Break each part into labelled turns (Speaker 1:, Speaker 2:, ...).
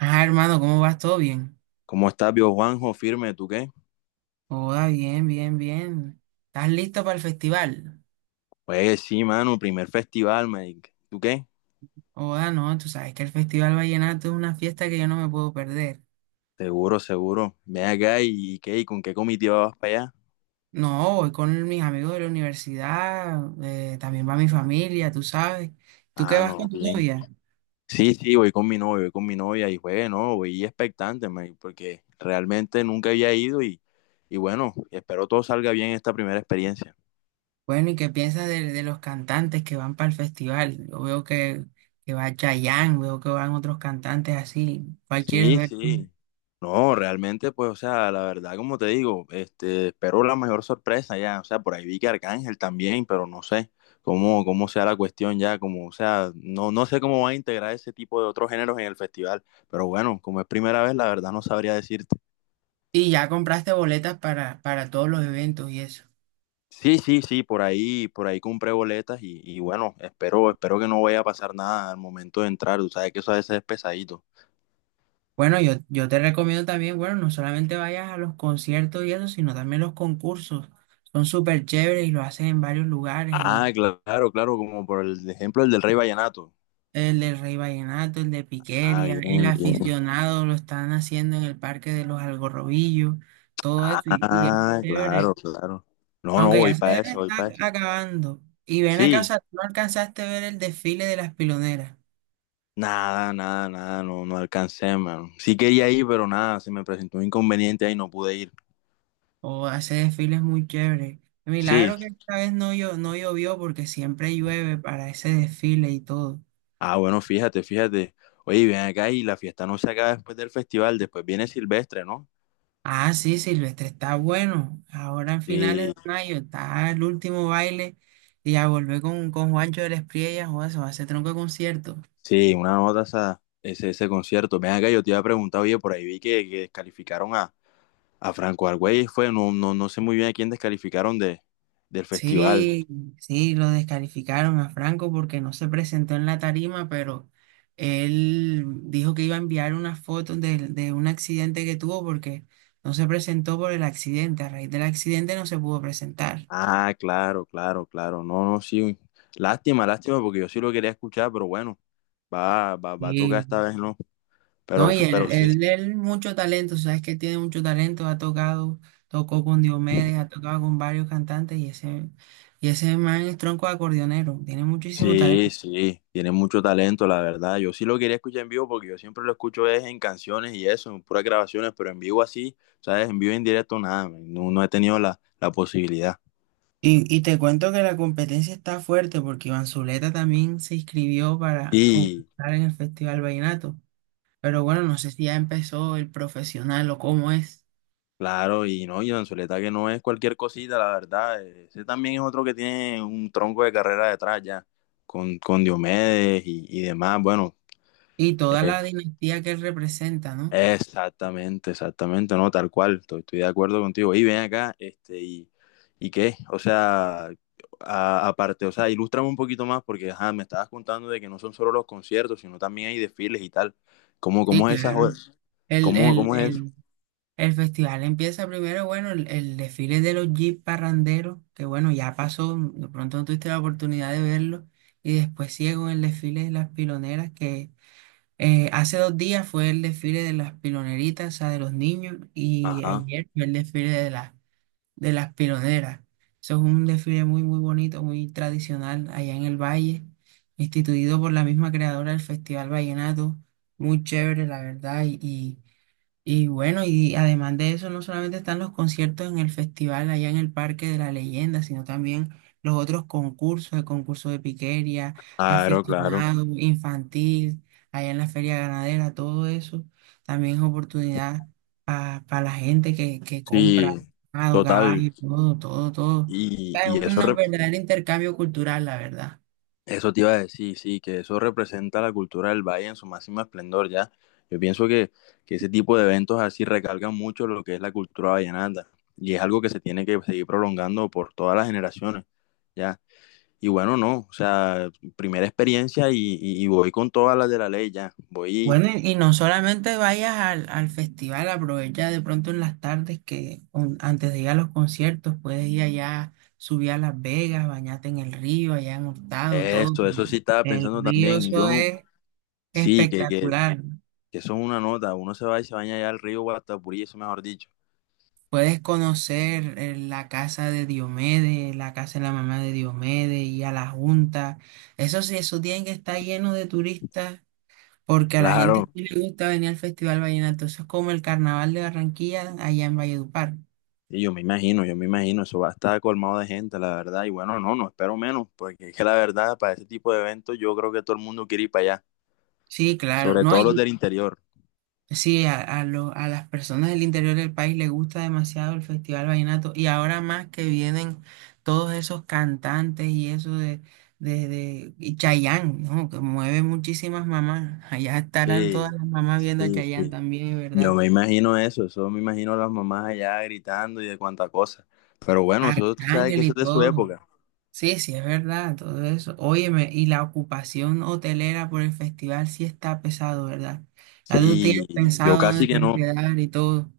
Speaker 1: Ah, hermano, ¿cómo vas? ¿Todo bien?
Speaker 2: ¿Cómo estás, viejo Juanjo? Firme, ¿tú qué?
Speaker 1: Oda, bien. ¿Estás listo para el festival?
Speaker 2: Pues sí, mano, primer festival, Mike. ¿Tú qué?
Speaker 1: Oda, no, tú sabes que el Festival Vallenato es una fiesta que yo no me puedo perder.
Speaker 2: Seguro, seguro. Ven acá y qué, ¿y con qué comitiva vas para allá?
Speaker 1: No, voy con mis amigos de la universidad, también va mi familia, tú sabes. ¿Tú qué
Speaker 2: Ah,
Speaker 1: vas con
Speaker 2: no,
Speaker 1: tu
Speaker 2: bien.
Speaker 1: novia?
Speaker 2: Sí, sí, voy con mi novia, voy con mi novia y pues, no, voy expectante, Mike, porque realmente nunca había ido y bueno, espero todo salga bien esta primera experiencia.
Speaker 1: Bueno, ¿y qué piensas de los cantantes que van para el festival? Yo veo que va Chayanne, veo que van otros cantantes así. ¿Cuál quieres
Speaker 2: Sí,
Speaker 1: ver tú?
Speaker 2: sí. No, realmente, pues, o sea, la verdad, como te digo, espero la mayor sorpresa ya. O sea, por ahí vi que Arcángel también, pero no sé cómo sea la cuestión ya, como, o sea, no sé cómo va a integrar ese tipo de otros géneros en el festival. Pero bueno, como es primera vez, la verdad no sabría decirte.
Speaker 1: Y ya compraste boletas para todos los eventos y eso.
Speaker 2: Sí, sí, sí, por ahí compré boletas y bueno, espero, espero que no vaya a pasar nada al momento de entrar. Tú sabes que eso a veces es pesadito.
Speaker 1: Bueno, yo te recomiendo también, bueno, no solamente vayas a los conciertos y eso, sino también los concursos. Son súper chéveres y lo hacen en varios lugares,
Speaker 2: Ah,
Speaker 1: en
Speaker 2: claro, claro, como por el ejemplo el del Rey Vallenato.
Speaker 1: el del Rey Vallenato, el de
Speaker 2: Ah,
Speaker 1: Piqueria, el
Speaker 2: bien, bien.
Speaker 1: aficionado lo están haciendo en el Parque de los Algarrobillos, todo eso y es
Speaker 2: Ah,
Speaker 1: chévere.
Speaker 2: claro, claro. No, no,
Speaker 1: Aunque ya
Speaker 2: voy
Speaker 1: se
Speaker 2: para
Speaker 1: debe
Speaker 2: eso, voy para
Speaker 1: estar
Speaker 2: eso.
Speaker 1: acabando. Y ven acá, o
Speaker 2: Sí,
Speaker 1: sea, tú no alcanzaste a ver el desfile de las piloneras.
Speaker 2: nada, nada, nada, no, no alcancé, mano. Sí quería ir, pero nada, se me presentó un inconveniente ahí, no pude ir.
Speaker 1: O ese desfile es muy chévere.
Speaker 2: Sí.
Speaker 1: Milagro que esta vez no, no llovió porque siempre llueve para ese desfile y todo.
Speaker 2: Ah, bueno, fíjate, fíjate. Oye, ven acá y la fiesta no se acaba después del festival, después viene Silvestre, ¿no?
Speaker 1: Ah, sí, Silvestre, está bueno. Ahora en finales
Speaker 2: Sí,
Speaker 1: de mayo está el último baile y a volver con Juancho de la Espriella, o eso va a ser tronco de concierto.
Speaker 2: sí, una nota esa, ese concierto. Ven acá, yo te iba a preguntar, oye, por ahí vi que descalificaron a Franco Argüelles, fue, no, no, no sé muy bien a quién descalificaron de, del festival.
Speaker 1: Sí, sí, lo descalificaron a Franco porque no se presentó en la tarima, pero él dijo que iba a enviar unas fotos de un accidente que tuvo porque no se presentó por el accidente. A raíz del accidente no se pudo presentar.
Speaker 2: Ah, claro, claro, claro. No, no, sí. Uy. Lástima, lástima, porque yo sí lo quería escuchar, pero bueno, va a tocar esta
Speaker 1: Sí.
Speaker 2: vez, ¿no?
Speaker 1: No, y
Speaker 2: Pero
Speaker 1: él,
Speaker 2: sí,
Speaker 1: él, él mucho talento, sabes que tiene mucho talento, ha tocado, tocó con Diomedes, ha tocado con varios cantantes y ese man es tronco de acordeonero, tiene muchísimo
Speaker 2: sí,
Speaker 1: talento.
Speaker 2: sí. Tiene mucho talento, la verdad. Yo sí lo quería escuchar en vivo porque yo siempre lo escucho es en canciones y eso, en puras grabaciones, pero en vivo así, ¿sabes? En vivo en directo, nada, man, no, no he tenido la posibilidad.
Speaker 1: Y te cuento que la competencia está fuerte porque Iván Zuleta también se inscribió para
Speaker 2: Y,
Speaker 1: concursar en el Festival Vallenato. Pero bueno, no sé si ya empezó el profesional o cómo es.
Speaker 2: claro, y no, y Anzuleta que no es cualquier cosita, la verdad. Ese también es otro que tiene un tronco de carrera detrás ya, con Diomedes y demás. Bueno,
Speaker 1: Y toda
Speaker 2: eh,
Speaker 1: la dinastía que él representa, ¿no?
Speaker 2: exactamente, exactamente, no, tal cual, estoy de acuerdo contigo. Y ven acá, y qué, o sea, aparte, o sea, ilústrame un poquito más, porque ajá, me estabas contando de que no son solo los conciertos, sino también hay desfiles y tal. ¿Cómo,
Speaker 1: Sí,
Speaker 2: cómo es esa,
Speaker 1: claro. El,
Speaker 2: cómo,
Speaker 1: el,
Speaker 2: cómo es eso?
Speaker 1: el, el festival empieza primero, bueno, el desfile de los Jeep parranderos, que bueno, ya pasó, de pronto no tuviste la oportunidad de verlo. Y después sigue con el desfile de las piloneras que hace dos días fue el desfile de las piloneritas, o sea, de los niños, y
Speaker 2: Ajá,
Speaker 1: ayer fue el desfile de las piloneras. Eso es un desfile muy bonito, muy tradicional allá en el Valle, instituido por la misma creadora del Festival Vallenato. Muy chévere, la verdad, y bueno, y además de eso, no solamente están los conciertos en el festival allá en el Parque de la Leyenda, sino también los otros concursos, el concurso de piquería,
Speaker 2: claro, claro.
Speaker 1: aficionado, infantil, allá en la feria ganadera, todo eso también es oportunidad para la gente que compra
Speaker 2: Sí,
Speaker 1: ganado,
Speaker 2: total.
Speaker 1: caballo, todo, todo, todo.
Speaker 2: Y,
Speaker 1: Es
Speaker 2: y
Speaker 1: un
Speaker 2: eso, rep-
Speaker 1: verdadero intercambio cultural, la verdad.
Speaker 2: eso te iba a decir, sí, que eso representa la cultura del valle en su máximo esplendor, ¿ya? Yo pienso que ese tipo de eventos así recalcan mucho lo que es la cultura vallenata y es algo que se tiene que seguir prolongando por todas las generaciones, ¿ya? Y bueno, no, o sea, primera experiencia y voy con todas las de la ley, ya, voy,
Speaker 1: Bueno, y no solamente vayas al, al festival, aprovecha de pronto en las tardes que antes de ir a los conciertos puedes ir allá, subir a Las Vegas, bañarte en el río, allá en Hurtado, todo.
Speaker 2: esto, eso sí estaba
Speaker 1: El
Speaker 2: pensando
Speaker 1: río,
Speaker 2: también, yo
Speaker 1: eso
Speaker 2: no,
Speaker 1: es
Speaker 2: sí, que, que,
Speaker 1: espectacular.
Speaker 2: que eso es una nota, uno se va y se baña allá al río Guatapurí, eso mejor dicho,
Speaker 1: Puedes conocer la casa de Diomedes, la casa de la mamá de Diomedes y a la Junta. Eso sí, eso tiene que estar lleno de turistas. Porque a la gente
Speaker 2: claro.
Speaker 1: sí le gusta venir al Festival Vallenato, eso es como el Carnaval de Barranquilla allá en Valledupar.
Speaker 2: Y yo me imagino, eso va a estar colmado de gente, la verdad. Y bueno, no, no espero menos, porque es que la verdad, para ese tipo de eventos, yo creo que todo el mundo quiere ir para allá,
Speaker 1: Sí, claro,
Speaker 2: sobre
Speaker 1: no,
Speaker 2: todo los
Speaker 1: y
Speaker 2: del interior.
Speaker 1: sí, a las personas del interior del país les gusta demasiado el Festival Vallenato y ahora más que vienen todos esos cantantes y eso de y Chayanne, ¿no? Que mueve muchísimas mamás, allá estarán todas
Speaker 2: Sí,
Speaker 1: las mamás viendo a
Speaker 2: sí,
Speaker 1: Chayanne
Speaker 2: sí.
Speaker 1: también, es
Speaker 2: Yo
Speaker 1: verdad,
Speaker 2: me imagino eso, eso me imagino a las mamás allá gritando y de cuánta cosa. Pero bueno, eso tú sabes que
Speaker 1: Arcángel
Speaker 2: eso
Speaker 1: y
Speaker 2: es de su
Speaker 1: todo,
Speaker 2: época.
Speaker 1: sí, sí, es verdad, todo eso, óyeme, y la ocupación hotelera por el festival sí está pesado, ¿verdad? Ya tú tienes
Speaker 2: Sí, yo
Speaker 1: pensado
Speaker 2: casi
Speaker 1: dónde te
Speaker 2: que
Speaker 1: vas a
Speaker 2: no.
Speaker 1: quedar y todo.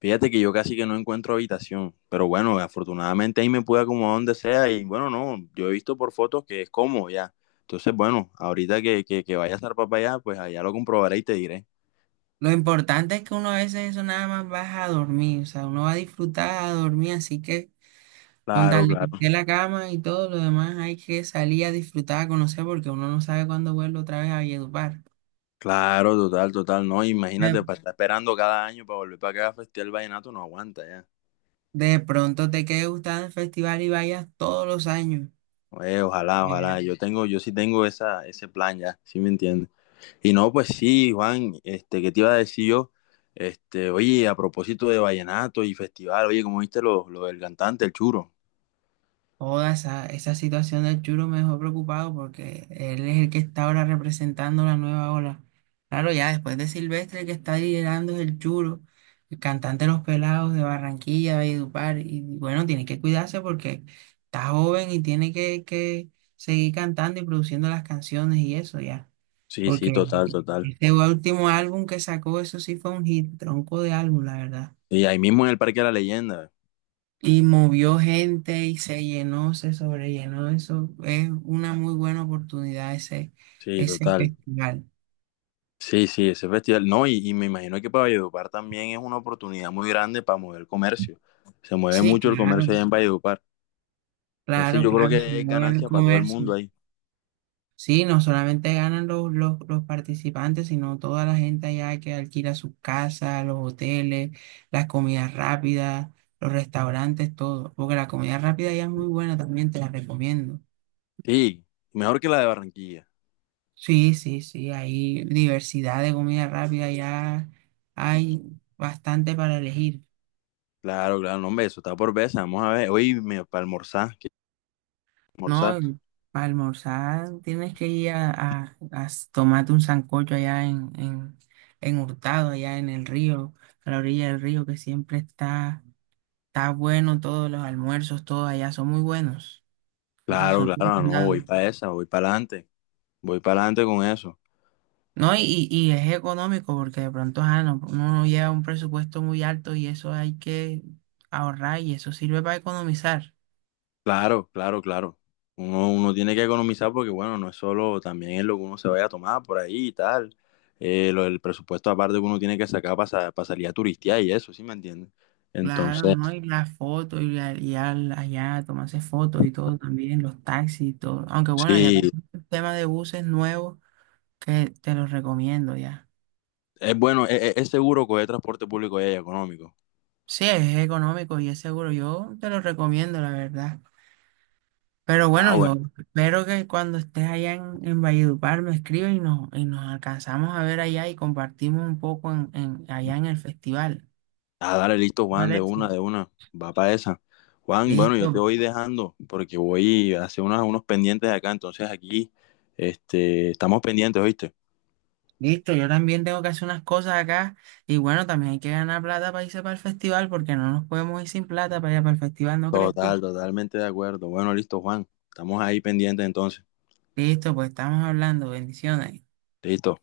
Speaker 2: Fíjate que yo casi que no encuentro habitación, pero bueno, afortunadamente ahí me pude acomodar donde sea y bueno, no, yo he visto por fotos que es cómodo ya. Entonces, bueno, ahorita que vaya a zarpar para allá, pues allá lo comprobaré y te diré.
Speaker 1: Lo importante es que uno a veces eso nada más baja a dormir, o sea, uno va a disfrutar a dormir, así que con
Speaker 2: Claro,
Speaker 1: tal de que
Speaker 2: claro,
Speaker 1: esté la cama y todo lo demás hay que salir a disfrutar, a conocer, porque uno no sabe cuándo vuelve otra vez a Valledupar.
Speaker 2: claro, total, total, no,
Speaker 1: De,
Speaker 2: imagínate, para estar esperando cada año para volver para acá a festear el vallenato no aguanta ya.
Speaker 1: de pronto te quede gustando el festival y vayas todos los años.
Speaker 2: Oye, ojalá, ojalá, yo tengo, yo sí tengo esa, ese plan ya, ¿sí me entiendes? Y no, pues sí, Juan, este, ¿qué te iba a decir yo? Este, oye, a propósito de vallenato y festival, oye, como viste lo del cantante, ¿el churo?
Speaker 1: Toda esa situación del Churo me dejó preocupado porque él es el que está ahora representando la nueva ola. Claro, ya después de Silvestre, el que está liderando es el Churo, el cantante de Los Pelados de Barranquilla, Valledupar. Y bueno, tiene que cuidarse porque está joven y tiene que seguir cantando y produciendo las canciones y eso ya.
Speaker 2: Sí, sí, total,
Speaker 1: Porque
Speaker 2: total.
Speaker 1: este último álbum que sacó, eso sí fue un hit, tronco de álbum, la verdad.
Speaker 2: Y ahí mismo en el Parque de la Leyenda.
Speaker 1: Y movió gente y se llenó, se sobrellenó. Eso es una muy buena oportunidad, ese,
Speaker 2: Sí,
Speaker 1: ese
Speaker 2: total.
Speaker 1: festival.
Speaker 2: Sí, sí, ese festival. No, y me imagino que para Valledupar también es una oportunidad muy grande para mover el comercio. Se mueve
Speaker 1: Sí,
Speaker 2: mucho el
Speaker 1: claro,
Speaker 2: comercio allá en Valledupar. Entonces
Speaker 1: claro,
Speaker 2: yo creo
Speaker 1: claro, se
Speaker 2: que es
Speaker 1: mueve el
Speaker 2: ganancia para todo el mundo
Speaker 1: comercio.
Speaker 2: ahí.
Speaker 1: Sí, no solamente ganan los participantes, sino toda la gente allá que alquila sus casas, los hoteles, las comidas rápidas, los restaurantes, todo. Porque la comida rápida ya es muy buena también, te la recomiendo.
Speaker 2: Sí, mejor que la de Barranquilla.
Speaker 1: Sí, hay diversidad de comida rápida, ya hay bastante para elegir,
Speaker 2: Claro, claro, no, hombre, eso está por veces. Vamos a ver, oye, para almorzar, ¿qué
Speaker 1: ¿no?
Speaker 2: almorzar?
Speaker 1: Y para almorzar tienes que ir a, tomarte un sancocho allá en Hurtado, allá en el río, a la orilla del río, que siempre está, está bueno, todos los almuerzos, todos allá son muy buenos,
Speaker 2: Claro,
Speaker 1: son
Speaker 2: claro, no, voy
Speaker 1: recomendados.
Speaker 2: para esa, voy para adelante con eso.
Speaker 1: No, y es económico porque de pronto no, uno no lleva un presupuesto muy alto y eso hay que ahorrar y eso sirve para economizar.
Speaker 2: Claro, claro, claro. Uno tiene que economizar porque, bueno, no es solo también es lo que uno se vaya a tomar por ahí y tal. Lo del presupuesto aparte que uno tiene que sacar para, salir a turistear y eso, ¿sí me entiendes?
Speaker 1: Claro,
Speaker 2: Entonces,
Speaker 1: ¿no? Y las fotos y, allá tomarse fotos y todo también, los taxis y todo. Aunque bueno, ya tengo
Speaker 2: sí,
Speaker 1: un tema de buses nuevos que te los recomiendo ya.
Speaker 2: es bueno, es seguro que el transporte público y económico.
Speaker 1: Sí, es económico y es seguro. Yo te lo recomiendo, la verdad. Pero
Speaker 2: Ah,
Speaker 1: bueno, yo
Speaker 2: bueno.
Speaker 1: espero que cuando estés allá en Valledupar me escribas y nos alcanzamos a ver allá y compartimos un poco en, allá en el festival.
Speaker 2: Ah, dale, listo,
Speaker 1: ¿Te
Speaker 2: Juan, de
Speaker 1: parece?
Speaker 2: una, de una. Va para esa. Juan, bueno, yo te
Speaker 1: Listo,
Speaker 2: voy dejando porque voy a hacer unos pendientes acá. Entonces aquí, estamos pendientes, ¿oíste?
Speaker 1: listo. Yo también tengo que hacer unas cosas acá y bueno, también hay que ganar plata para irse para el festival porque no nos podemos ir sin plata para allá para el festival, ¿no crees tú?
Speaker 2: Total, totalmente de acuerdo. Bueno, listo, Juan. Estamos ahí pendientes entonces.
Speaker 1: Listo, pues estamos hablando. Bendiciones.
Speaker 2: Listo.